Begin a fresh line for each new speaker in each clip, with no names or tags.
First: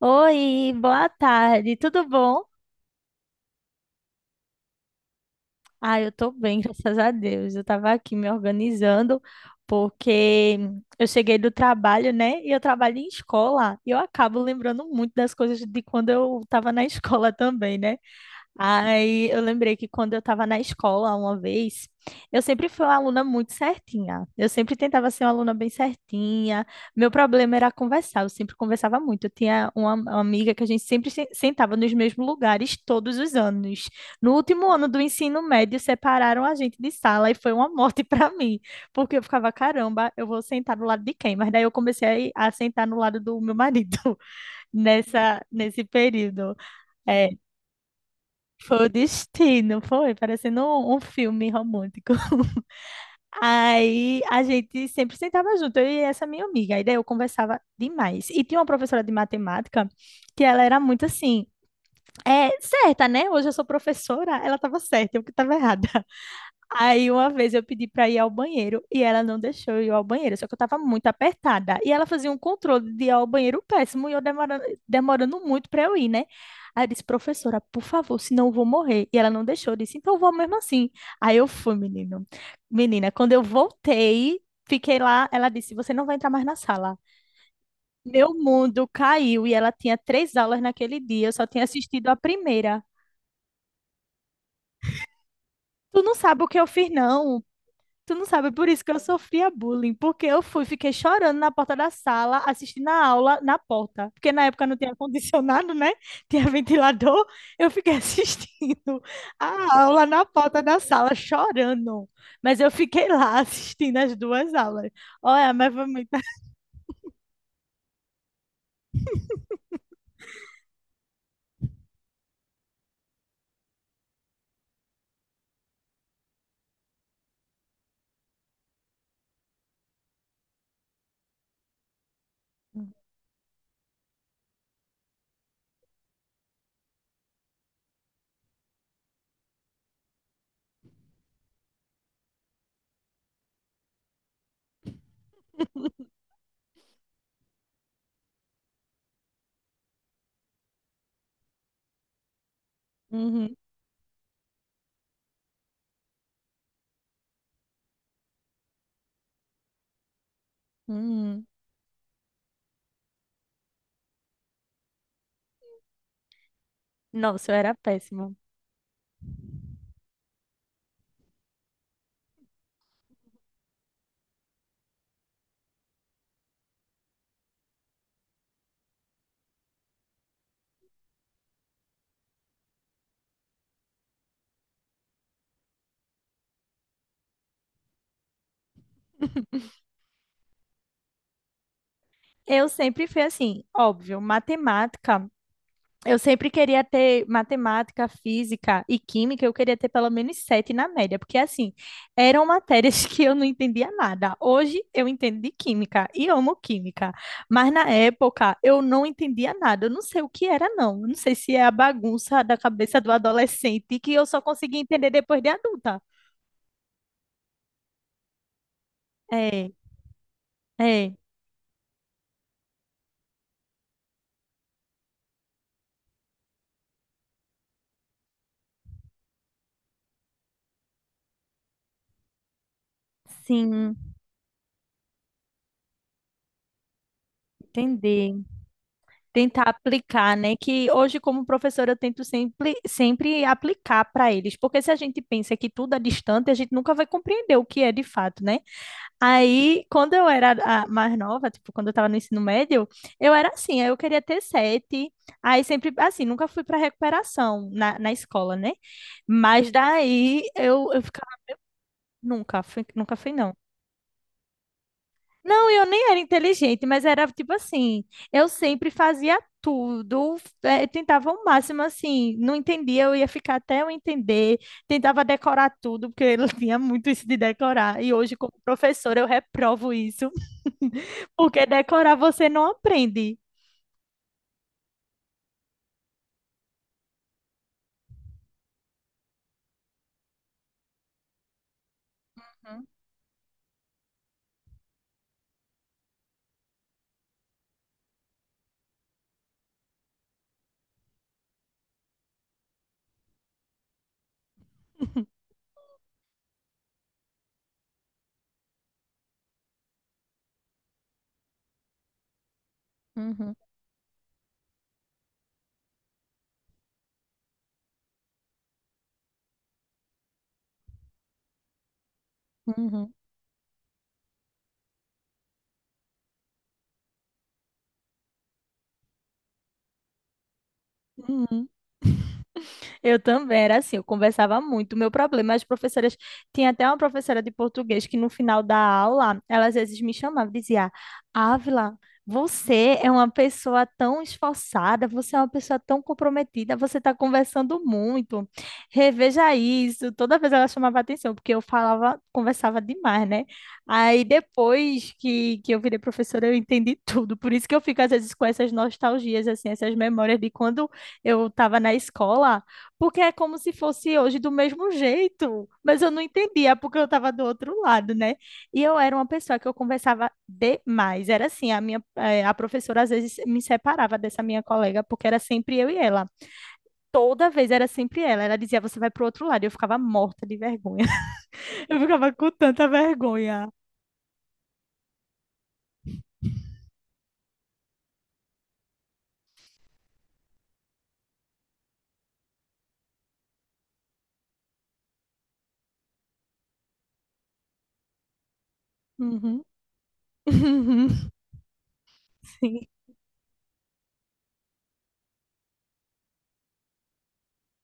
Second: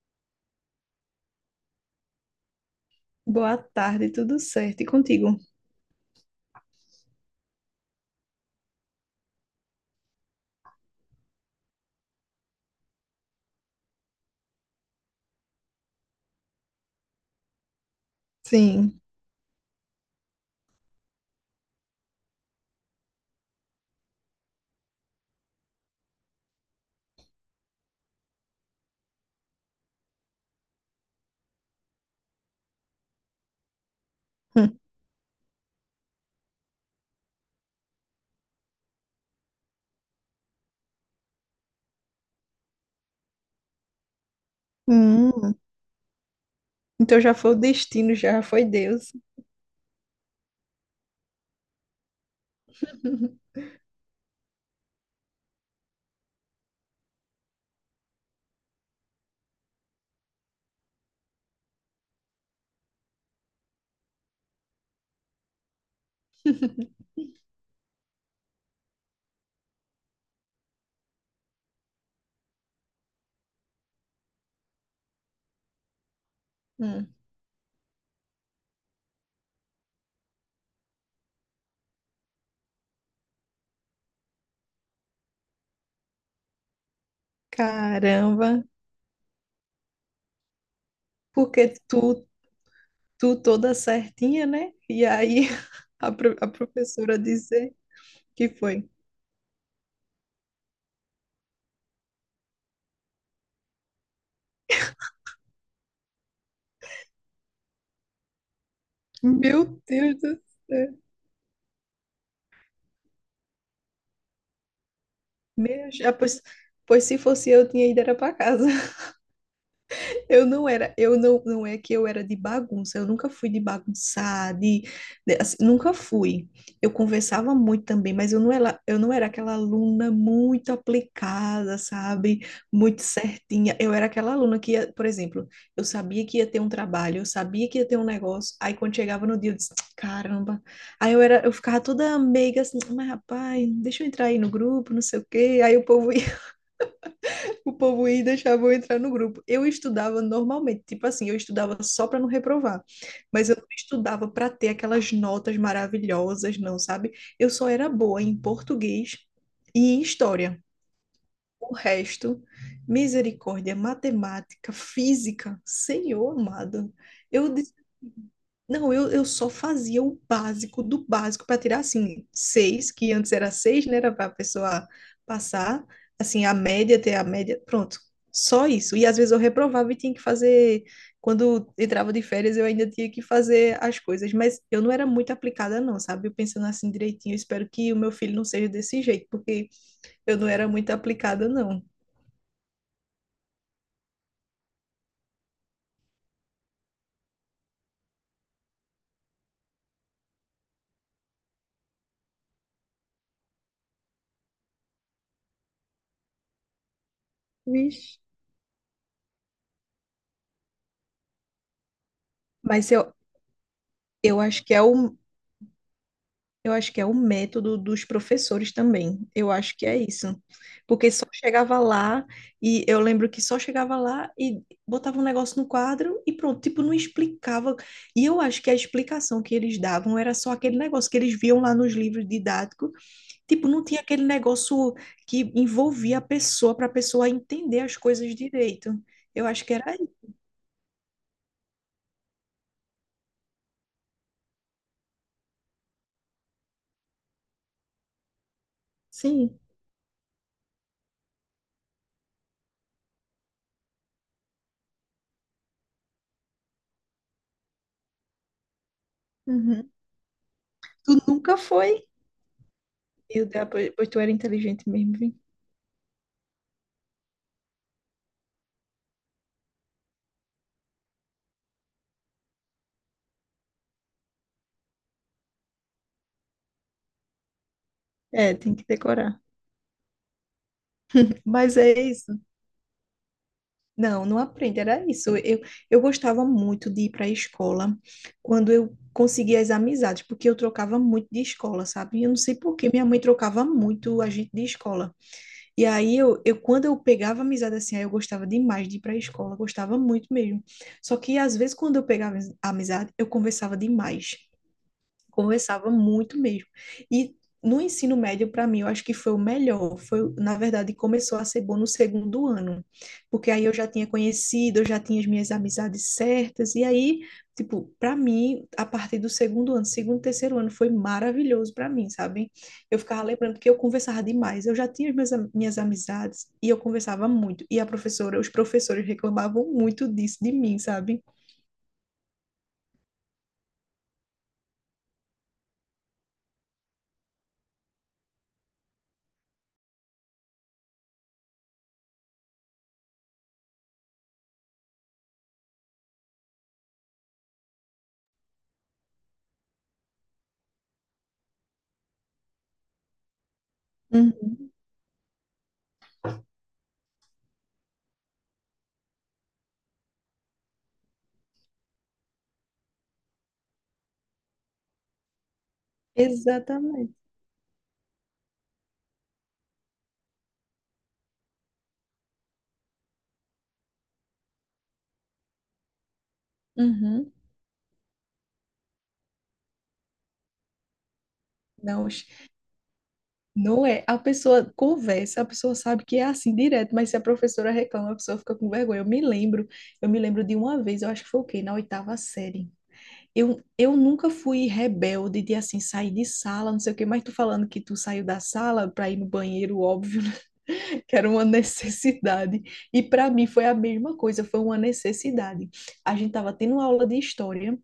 Oi, boa tarde, tudo bom?
Boa tarde, tudo certo? E contigo?
Ah, eu tô bem, graças a Deus. Eu tava aqui me organizando porque eu cheguei do trabalho, né? E eu trabalho em escola e eu acabo lembrando muito das coisas de quando eu tava na escola também, né?
Sim.
Aí eu lembrei que quando eu estava na escola uma vez, eu sempre fui uma aluna muito certinha. Eu sempre tentava ser uma aluna bem certinha. Meu problema era conversar, eu sempre conversava muito. Eu tinha uma amiga que a gente sempre sentava nos mesmos lugares todos os anos. No último
Hum.
ano do ensino médio, separaram a gente de sala e foi uma morte para mim, porque eu ficava, caramba, eu vou sentar do lado de quem? Mas daí eu comecei a sentar no lado do meu marido
Hum.
nesse período.
Então
É,
já foi o destino, já foi
foi o
Deus.
destino, foi, parecendo um filme romântico. Aí a gente sempre sentava junto, eu e essa minha amiga. Aí daí eu conversava demais. E tinha uma professora de matemática que ela era muito assim, é certa, né? Hoje eu sou professora, ela estava certa, eu que estava errada. Aí uma vez eu pedi para ir ao banheiro e ela não deixou eu ir ao banheiro, só que eu tava muito apertada. E ela fazia um controle de ir ao banheiro péssimo e eu demorando, demorando muito para eu ir, né? Aí eu disse,
Hum.
professora, por favor, senão eu vou morrer. E ela não deixou, eu disse, então eu vou mesmo assim. Aí eu fui, menino. Menina, quando eu voltei, fiquei lá, ela disse, você não vai entrar mais na sala. Meu
Caramba,
mundo caiu e ela tinha três aulas naquele dia, eu só tinha
porque
assistido a
tu,
primeira.
tu toda certinha, né? E aí
Tu
a,
não
pro-
sabe
a
o que eu fiz,
professora
não.
dizer
Tu não sabe,
que
é por isso
foi.
que eu sofria bullying, porque eu fui, fiquei chorando na porta da sala, assistindo a aula na porta, porque na época não tinha ar-condicionado, né? Tinha ventilador, eu fiquei assistindo
Meu
a aula
Deus
na
do
porta da
céu.
sala, chorando. Mas eu fiquei lá assistindo as duas aulas. Olha, mas foi
Meu,
muito.
já, pois, pois se fosse eu, tinha ido era pra casa. Eu não era, eu não, Não é que eu era de bagunça, eu nunca fui de bagunçar, assim, nunca fui. Eu conversava muito também, mas eu não era aquela aluna muito aplicada, sabe?
Hum.
Muito certinha. Eu era aquela aluna que ia, por exemplo, eu sabia que ia ter um trabalho, eu sabia que ia ter um negócio, aí quando chegava no dia eu disse, caramba. Eu ficava toda meiga assim, mas rapaz, deixa eu entrar aí no grupo, não sei o quê. Aí o povo ia e deixava eu entrar no grupo. Eu estudava normalmente, tipo assim, eu estudava só para não reprovar. Mas eu
Uhum,
não estudava para ter aquelas notas maravilhosas, não, sabe? Eu só era boa em português e em história.
uhum.
O resto, misericórdia, matemática, física, Senhor amado. Eu
Nossa, eu
disse,
era péssima.
não, eu só fazia o básico do básico para tirar assim, seis, que antes era seis, né? Era para a pessoa passar, assim, a média, ter a média, pronto. Só isso. E às vezes eu reprovava e tinha que fazer. Quando entrava de férias, eu ainda tinha que fazer as coisas, mas eu não era muito aplicada, não, sabe? Eu pensando assim direitinho, eu espero que o meu filho não seja desse jeito, porque eu não era muito aplicada, não.
Eu sempre fui assim, óbvio, matemática. Eu sempre queria ter matemática, física e química, eu queria ter pelo menos sete na média, porque assim, eram matérias que eu não entendia nada. Hoje eu entendo de química e amo química, mas na
Vixe.
época eu não entendia nada. Eu não sei o que era, não. Eu não sei se é a bagunça da
Mas
cabeça do
eu,
adolescente que eu
eu
só
acho que
consegui entender depois de adulta.
eu acho que é o método dos professores também. Eu
É,
acho que é isso. Porque
é,
só chegava lá e eu lembro que só chegava lá e botava um negócio no quadro e pronto, tipo, não explicava. E eu acho que a explicação que eles davam era só aquele negócio que eles viam lá nos livros didáticos, tipo, não
sim,
tinha aquele negócio que envolvia a pessoa para a pessoa entender as coisas
entender.
direito. Eu
Tentar
acho que era isso.
aplicar, né? Que hoje, como professora, eu tento sempre, sempre aplicar para eles, porque se a gente pensa que tudo é distante, a gente nunca vai compreender o que é de fato, né?
Sim.
Aí, quando eu era mais nova, tipo, quando eu estava no ensino médio, eu era assim, aí eu queria ter sete, aí sempre, assim, nunca fui para recuperação na escola, né? Mas
Uhum.
daí eu
Tu
ficava,
nunca foi.
nunca fui,
Meu
não.
Deus, pois tu era inteligente mesmo, viu?
Não, eu nem era inteligente, mas era tipo assim, eu sempre fazia tudo, tentava o máximo assim, não entendia, eu ia ficar até eu entender, tentava decorar tudo, porque eu tinha muito isso de decorar, e hoje como
É, tem que
professora eu
decorar.
reprovo isso, porque
Mas é
decorar
isso.
você não aprende.
Não, não aprende, era isso. Eu gostava muito de ir para a escola quando eu conseguia as amizades, porque eu trocava muito de escola, sabe? Eu não sei por
Uhum.
que minha mãe trocava muito a gente de escola. E aí, eu quando eu pegava amizade assim, aí eu gostava demais de ir para a escola, gostava muito mesmo. Só que às vezes, quando eu pegava amizade, eu conversava demais. Conversava muito mesmo. E no ensino médio, para mim, eu acho que foi o melhor. Foi, na verdade, começou a ser bom no segundo ano, porque
Uhum,
aí eu já tinha conhecido, eu já tinha as minhas amizades certas, e aí, tipo, para mim, a partir do segundo ano, segundo, terceiro ano, foi maravilhoso para mim, sabe? Eu
uhum,
ficava lembrando que eu conversava demais, eu já tinha as minhas amizades e eu conversava muito, e a professora, os professores reclamavam muito disso de mim, sabe?
uhum. Eu também era assim, eu conversava muito. O meu problema, as professoras, tinha até uma professora de português que no final da aula, ela às vezes me chamava e dizia: Ávila, você é uma pessoa tão esforçada, você é uma pessoa tão comprometida, você está conversando muito. Reveja isso. Toda vez ela chamava atenção, porque eu falava, conversava demais, né? Aí
Uhum,
depois que eu virei professora, eu entendi tudo. Por isso que eu fico às vezes com essas nostalgias, assim, essas memórias de quando eu estava na escola. Porque é como se fosse hoje do mesmo jeito. Mas eu não entendia, porque eu
exatamente.
estava do outro lado, né? E eu era uma pessoa que eu conversava demais. Era assim, a professora às vezes me separava dessa minha colega, porque era sempre eu e ela.
Uhum.
Toda vez era sempre ela. Ela dizia, você vai pro outro lado. E eu ficava morta de vergonha. Eu
Não.
ficava com tanta vergonha.
Não é? A pessoa conversa, a pessoa sabe que é assim direto, mas se a professora reclama, a pessoa fica com vergonha. Eu me lembro de uma vez, eu acho que foi o quê? Na oitava série. Eu nunca fui rebelde de assim sair de sala, não sei o quê, mas tu falando que tu saiu da sala para ir no
Uhum.
banheiro, óbvio, né? que
Uhum.
era uma necessidade.
Sim.
E para mim foi a mesma coisa, foi uma necessidade. A gente tava tendo aula de história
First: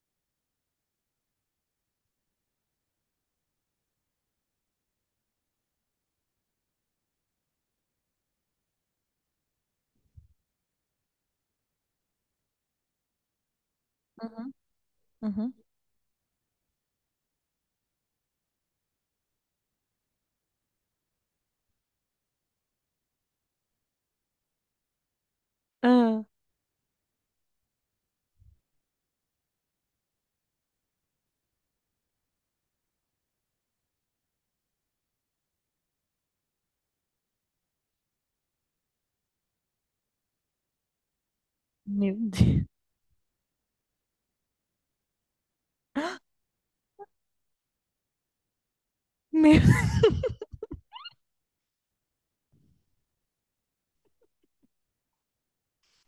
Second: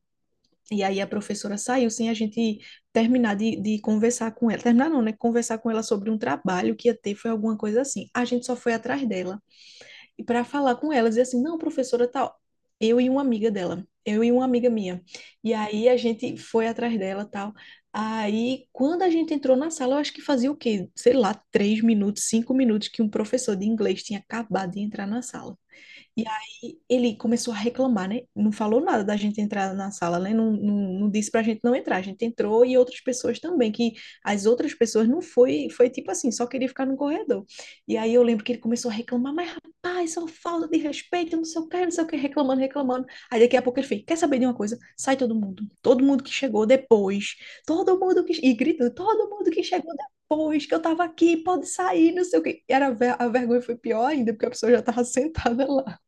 e aí a professora saiu sem a gente terminar de conversar com ela. Terminar não, né? Conversar com ela sobre um trabalho que ia ter, foi alguma coisa assim. A gente só foi atrás dela. E para falar com ela, dizer assim, não, professora, tal, eu e uma amiga dela, eu e uma
Uhum.
amiga minha.
Uhum.
E aí a gente foi atrás dela, tal. Aí, quando a gente entrou na sala, eu acho que fazia o quê? Sei lá, três minutos, cinco minutos que um professor de inglês tinha acabado de entrar na sala. E
Ah,
aí ele começou a reclamar, né? Não falou nada da gente entrar na sala, né? Não, não disse pra gente não entrar. A gente entrou e outras pessoas também, que as outras pessoas não foi, foi tipo assim, só queria ficar no corredor. E aí eu lembro que ele começou a reclamar, mas rapaz, só falta de respeito, não sei o que, não sei o que,
meu
reclamando,
Deus.
reclamando. Aí daqui a pouco ele fez, quer saber de uma coisa? Sai todo mundo. Todo mundo que chegou depois. Todo mundo que... E gritando, todo mundo
Meu.
que chegou depois, que eu tava aqui, pode sair, não sei o que. A vergonha foi pior ainda, porque a pessoa já tava sentada lá.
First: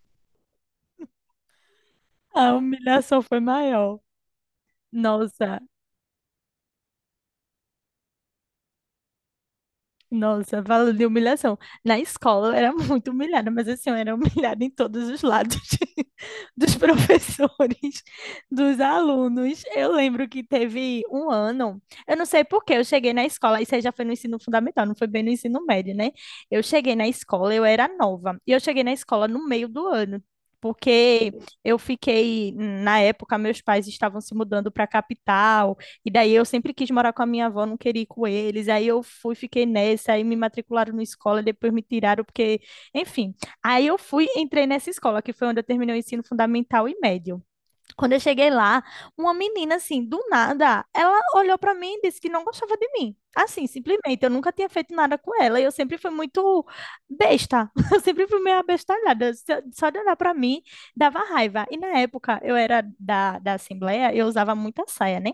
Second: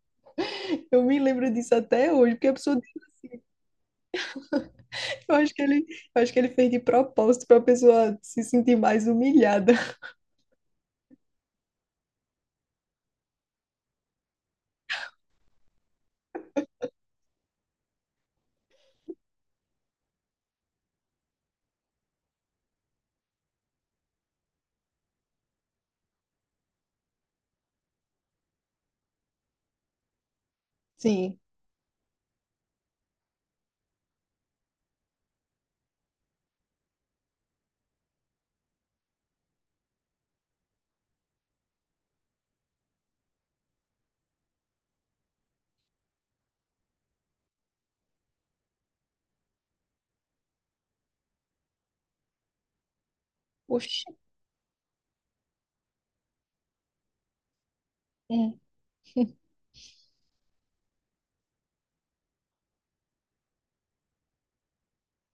Eu me lembro disso até hoje, porque
A
a pessoa,
humilhação foi maior.
eu acho
Nossa.
que ele, eu acho que ele fez de propósito para a pessoa se sentir mais humilhada.
Nossa, falando de humilhação. Na escola eu era muito humilhada, mas assim, eu era humilhada em todos os lados, dos professores, dos alunos. Eu lembro que teve um ano, eu não sei por que eu cheguei na escola, isso aí já foi no ensino fundamental, não foi bem no ensino médio, né? Eu cheguei na escola, eu era nova, e eu cheguei na escola no meio do ano. Porque
Sim.
eu fiquei, na época, meus pais estavam se mudando para a capital, e daí eu sempre quis morar com a minha avó, não queria ir com eles. Aí eu fui, fiquei nessa, aí me matricularam na escola, depois me tiraram, porque, enfim. Aí eu fui, entrei nessa escola, que foi onde eu terminei o ensino fundamental e médio. Quando eu cheguei lá, uma menina, assim, do nada, ela olhou pra mim e disse que não gostava de mim. Assim,
Oxi.
simplesmente, eu nunca tinha feito nada com ela. E eu sempre fui muito besta. Eu sempre fui meio
Hum.
abestalhada. Só de olhar pra mim, dava raiva. E na época, eu era da Assembleia, eu usava muita saia, né?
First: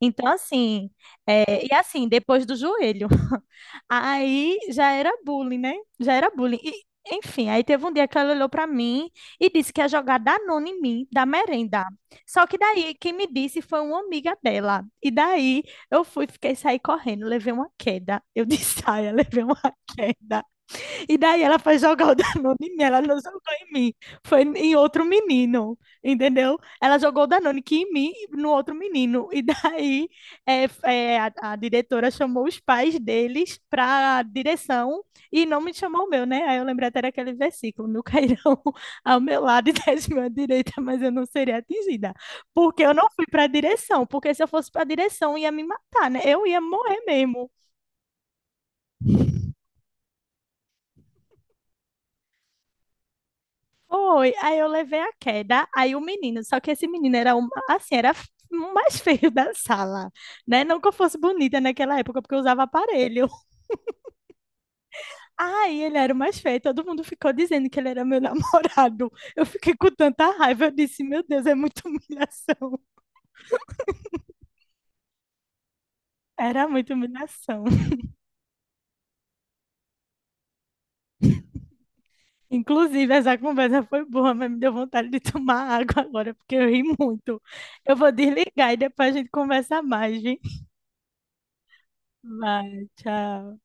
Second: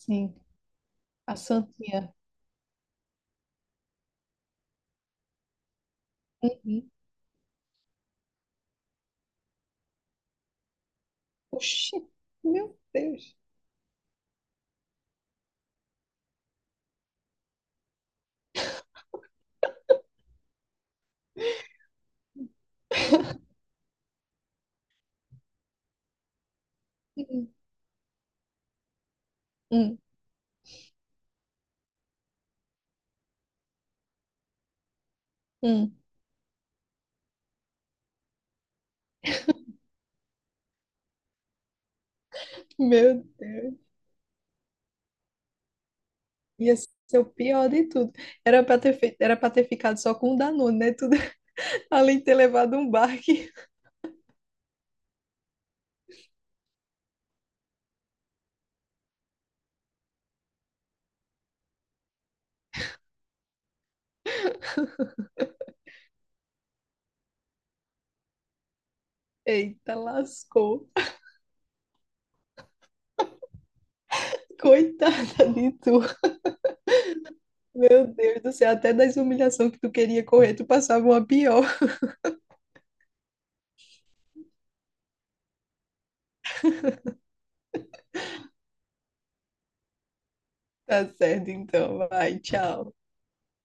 Então, assim,
A
é, e assim,
santinha.
depois do joelho. Aí já era bullying, né? Já era bullying. E,
Uhum.
enfim, aí teve um dia que ela olhou pra mim e disse que ia jogar Danone em mim, da merenda.
Oxi.
Só que
Meu
daí quem me
Deus.
disse foi uma amiga dela. E daí eu fui, fiquei sair correndo, levei uma queda. Eu disse, saia, levei uma queda. E daí ela foi jogar o Danone em mim, ela não jogou em mim, foi em outro menino, entendeu? Ela jogou o
Hum.
Danone que em mim e no outro menino. E
Hum.
daí é, a diretora chamou os pais deles para direção e não me
Hum.
chamou o meu, né? Aí eu lembrei até daquele versículo, meu cairão ao meu lado e 10.000 à direita, mas eu não seria atingida. Porque eu não
Meu
fui para a
Deus.
direção, porque se eu fosse para a direção ia me matar, né? Eu ia
Ia
morrer
ser o
mesmo.
pior de tudo. Era para ter feito, era para ter ficado só com o Danone, né? Tudo, além de ter levado um baque.
Foi, aí eu levei a queda, aí o menino, só que esse menino era um, assim, era f- o mais feio da sala, né? Não que eu fosse bonita naquela época, porque eu usava aparelho. Aí ele era o mais feio, todo mundo ficou dizendo que ele era meu namorado. Eu fiquei com
Eita,
tanta raiva, eu
lascou.
disse, meu Deus, é muita humilhação.
Coitada de tu.
Era muita humilhação.
Meu Deus do céu, até das humilhações que tu queria correr, tu passava uma pior.
Inclusive, essa conversa foi boa, mas me deu vontade de tomar água agora, porque eu ri muito. Eu vou desligar e depois a gente conversa mais, gente.
Tá certo, então. Vai,
Vai,
tchau.
tchau.